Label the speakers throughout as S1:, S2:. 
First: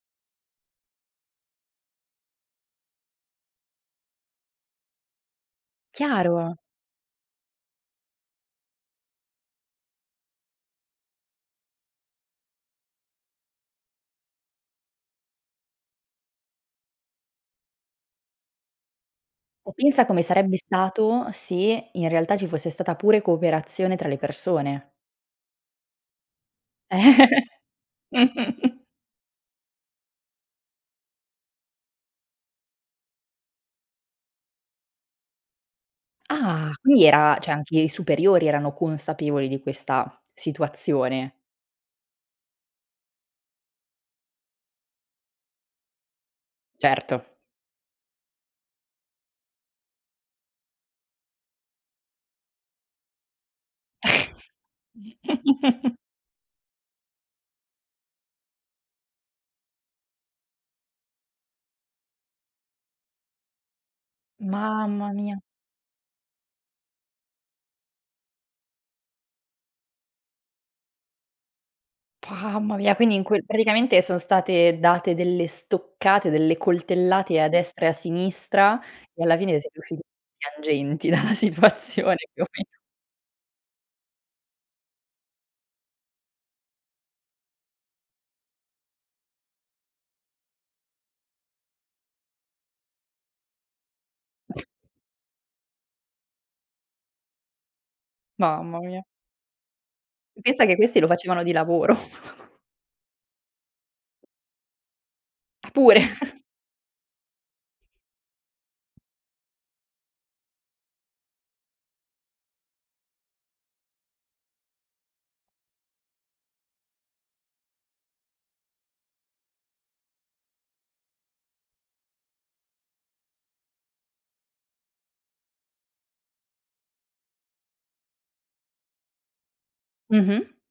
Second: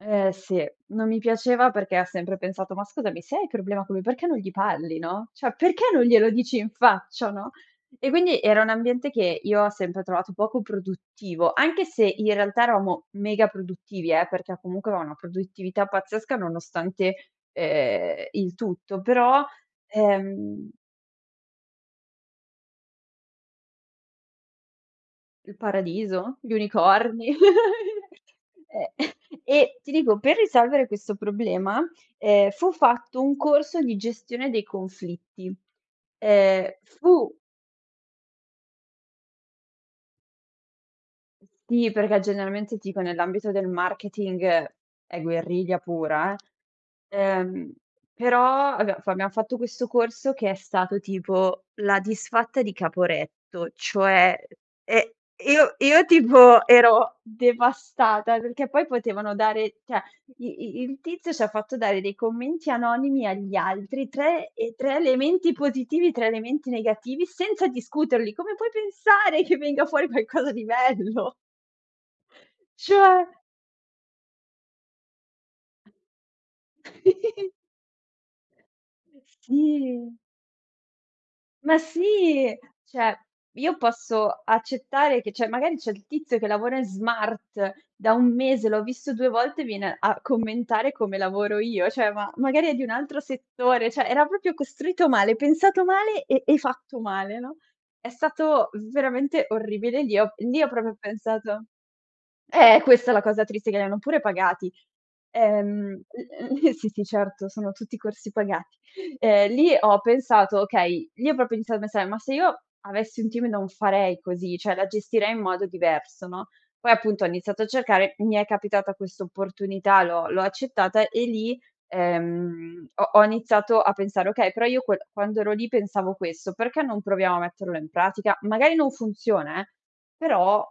S1: Eh, sì. Non mi piaceva, perché ha sempre pensato: "Ma scusami, se hai problema co' lui, perché non gli parli, no, cioè perché non glielo
S2: Chiaro.
S1: dici in faccia, no?" E quindi era un ambiente, che io ho sempre trovato poco produttivo, anche se in realtà eravamo mega produttivi, eh, perché a comunque, ono una produttività pazzesca, nonostante, ehm, il tutto, però
S2: O pensa come sarebbe
S1: ehm
S2: stato, se in realtà, ci fosse stata, pure cooperazione tra le persone.
S1: Il paradiso? Gli unicorni?
S2: Eh.
S1: Eh. E ti dico, per risolvere questo problema, ehm, fu fatto un corso di gestione dei conflitti.
S2: Ah,
S1: Ehm,
S2: quindi
S1: fu
S2: era cioè anche i superiori erano consapevoli di questa situazione.
S1: Ti perché, generalmente, tipo nell'ambito del marketing, è guerriglia pura, eh.
S2: Certo.
S1: Ehm, però abbiam f abbiam fatto questo corso, che è stato tipo la Disfatta di Caporetto, cioè, ehm, e io io, tipo, ero devastata, perché poi potevano dare cioè i i i il tizio ci ha fatto dare dei commenti anonimi agli altri, 3, ehm, 3
S2: Mamma mia.
S1: elementi positivi, 3 elementi negativi, senza discuterli. Come puoi pensare che venga fuori qualcosa di bello?
S2: Mamma mia, quindi in
S1: Cioè.
S2: quel praticamente son state date delle stoccate, delle coltellate a destra e a sinistra, e alla fine siete usciti
S1: Sì.
S2: piangenti dalla
S1: Ma
S2: situazione, più o
S1: sì,
S2: meno.
S1: cioè, io posso accettare che cioè, magari c'è il tizio, che lavora in smart da 1 mese, l'ho visto 2 volte, viene a commentare come lavoro io, cioè, ma magari è di un altro settore, cioè era proprio costruito male, pensato male e e fatto male, no. È stato
S2: Mamma mia.
S1: veramente orribile. Lì ho
S2: E
S1: lì
S2: pensa
S1: ho
S2: che
S1: proprio
S2: questi lo facevano di
S1: pensato
S2: lavoro.
S1: eh questa è la cosa triste, che li hanno pure pagati.
S2: Ah, pure.
S1: Ehm [unintelligible] sì, sì, sì, certo, sono tutti corsi pagati, ehm, lì ho pensato: "Okay" lì ho proprio iniz ma se ma se io avessi un team non farei così, cioè la gestirei in modo diverso, no. Poi, appunto, ho iniziato a cercare, mi è capitata questa opportunità, l'ho l'ho accettata e lì, ehm, ho ho iniziato a pensare: "Okay, però io quel quando ero lì pensavo questo, perché non proviamo a metterlo in pratica? Magari non funziona eh,
S2: Mh-mh.
S1: però,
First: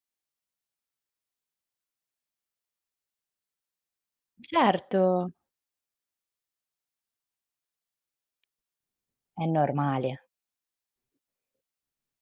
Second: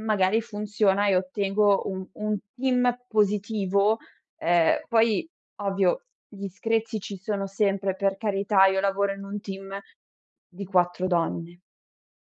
S1: magari funziona, e ottengo un un team positivo." Ehm, poi
S2: Certo.
S1: ovvio gli screzi ci sono sempre, per carità, io lavoro in un
S2: È
S1: team
S2: normale.
S1: di 4 donne.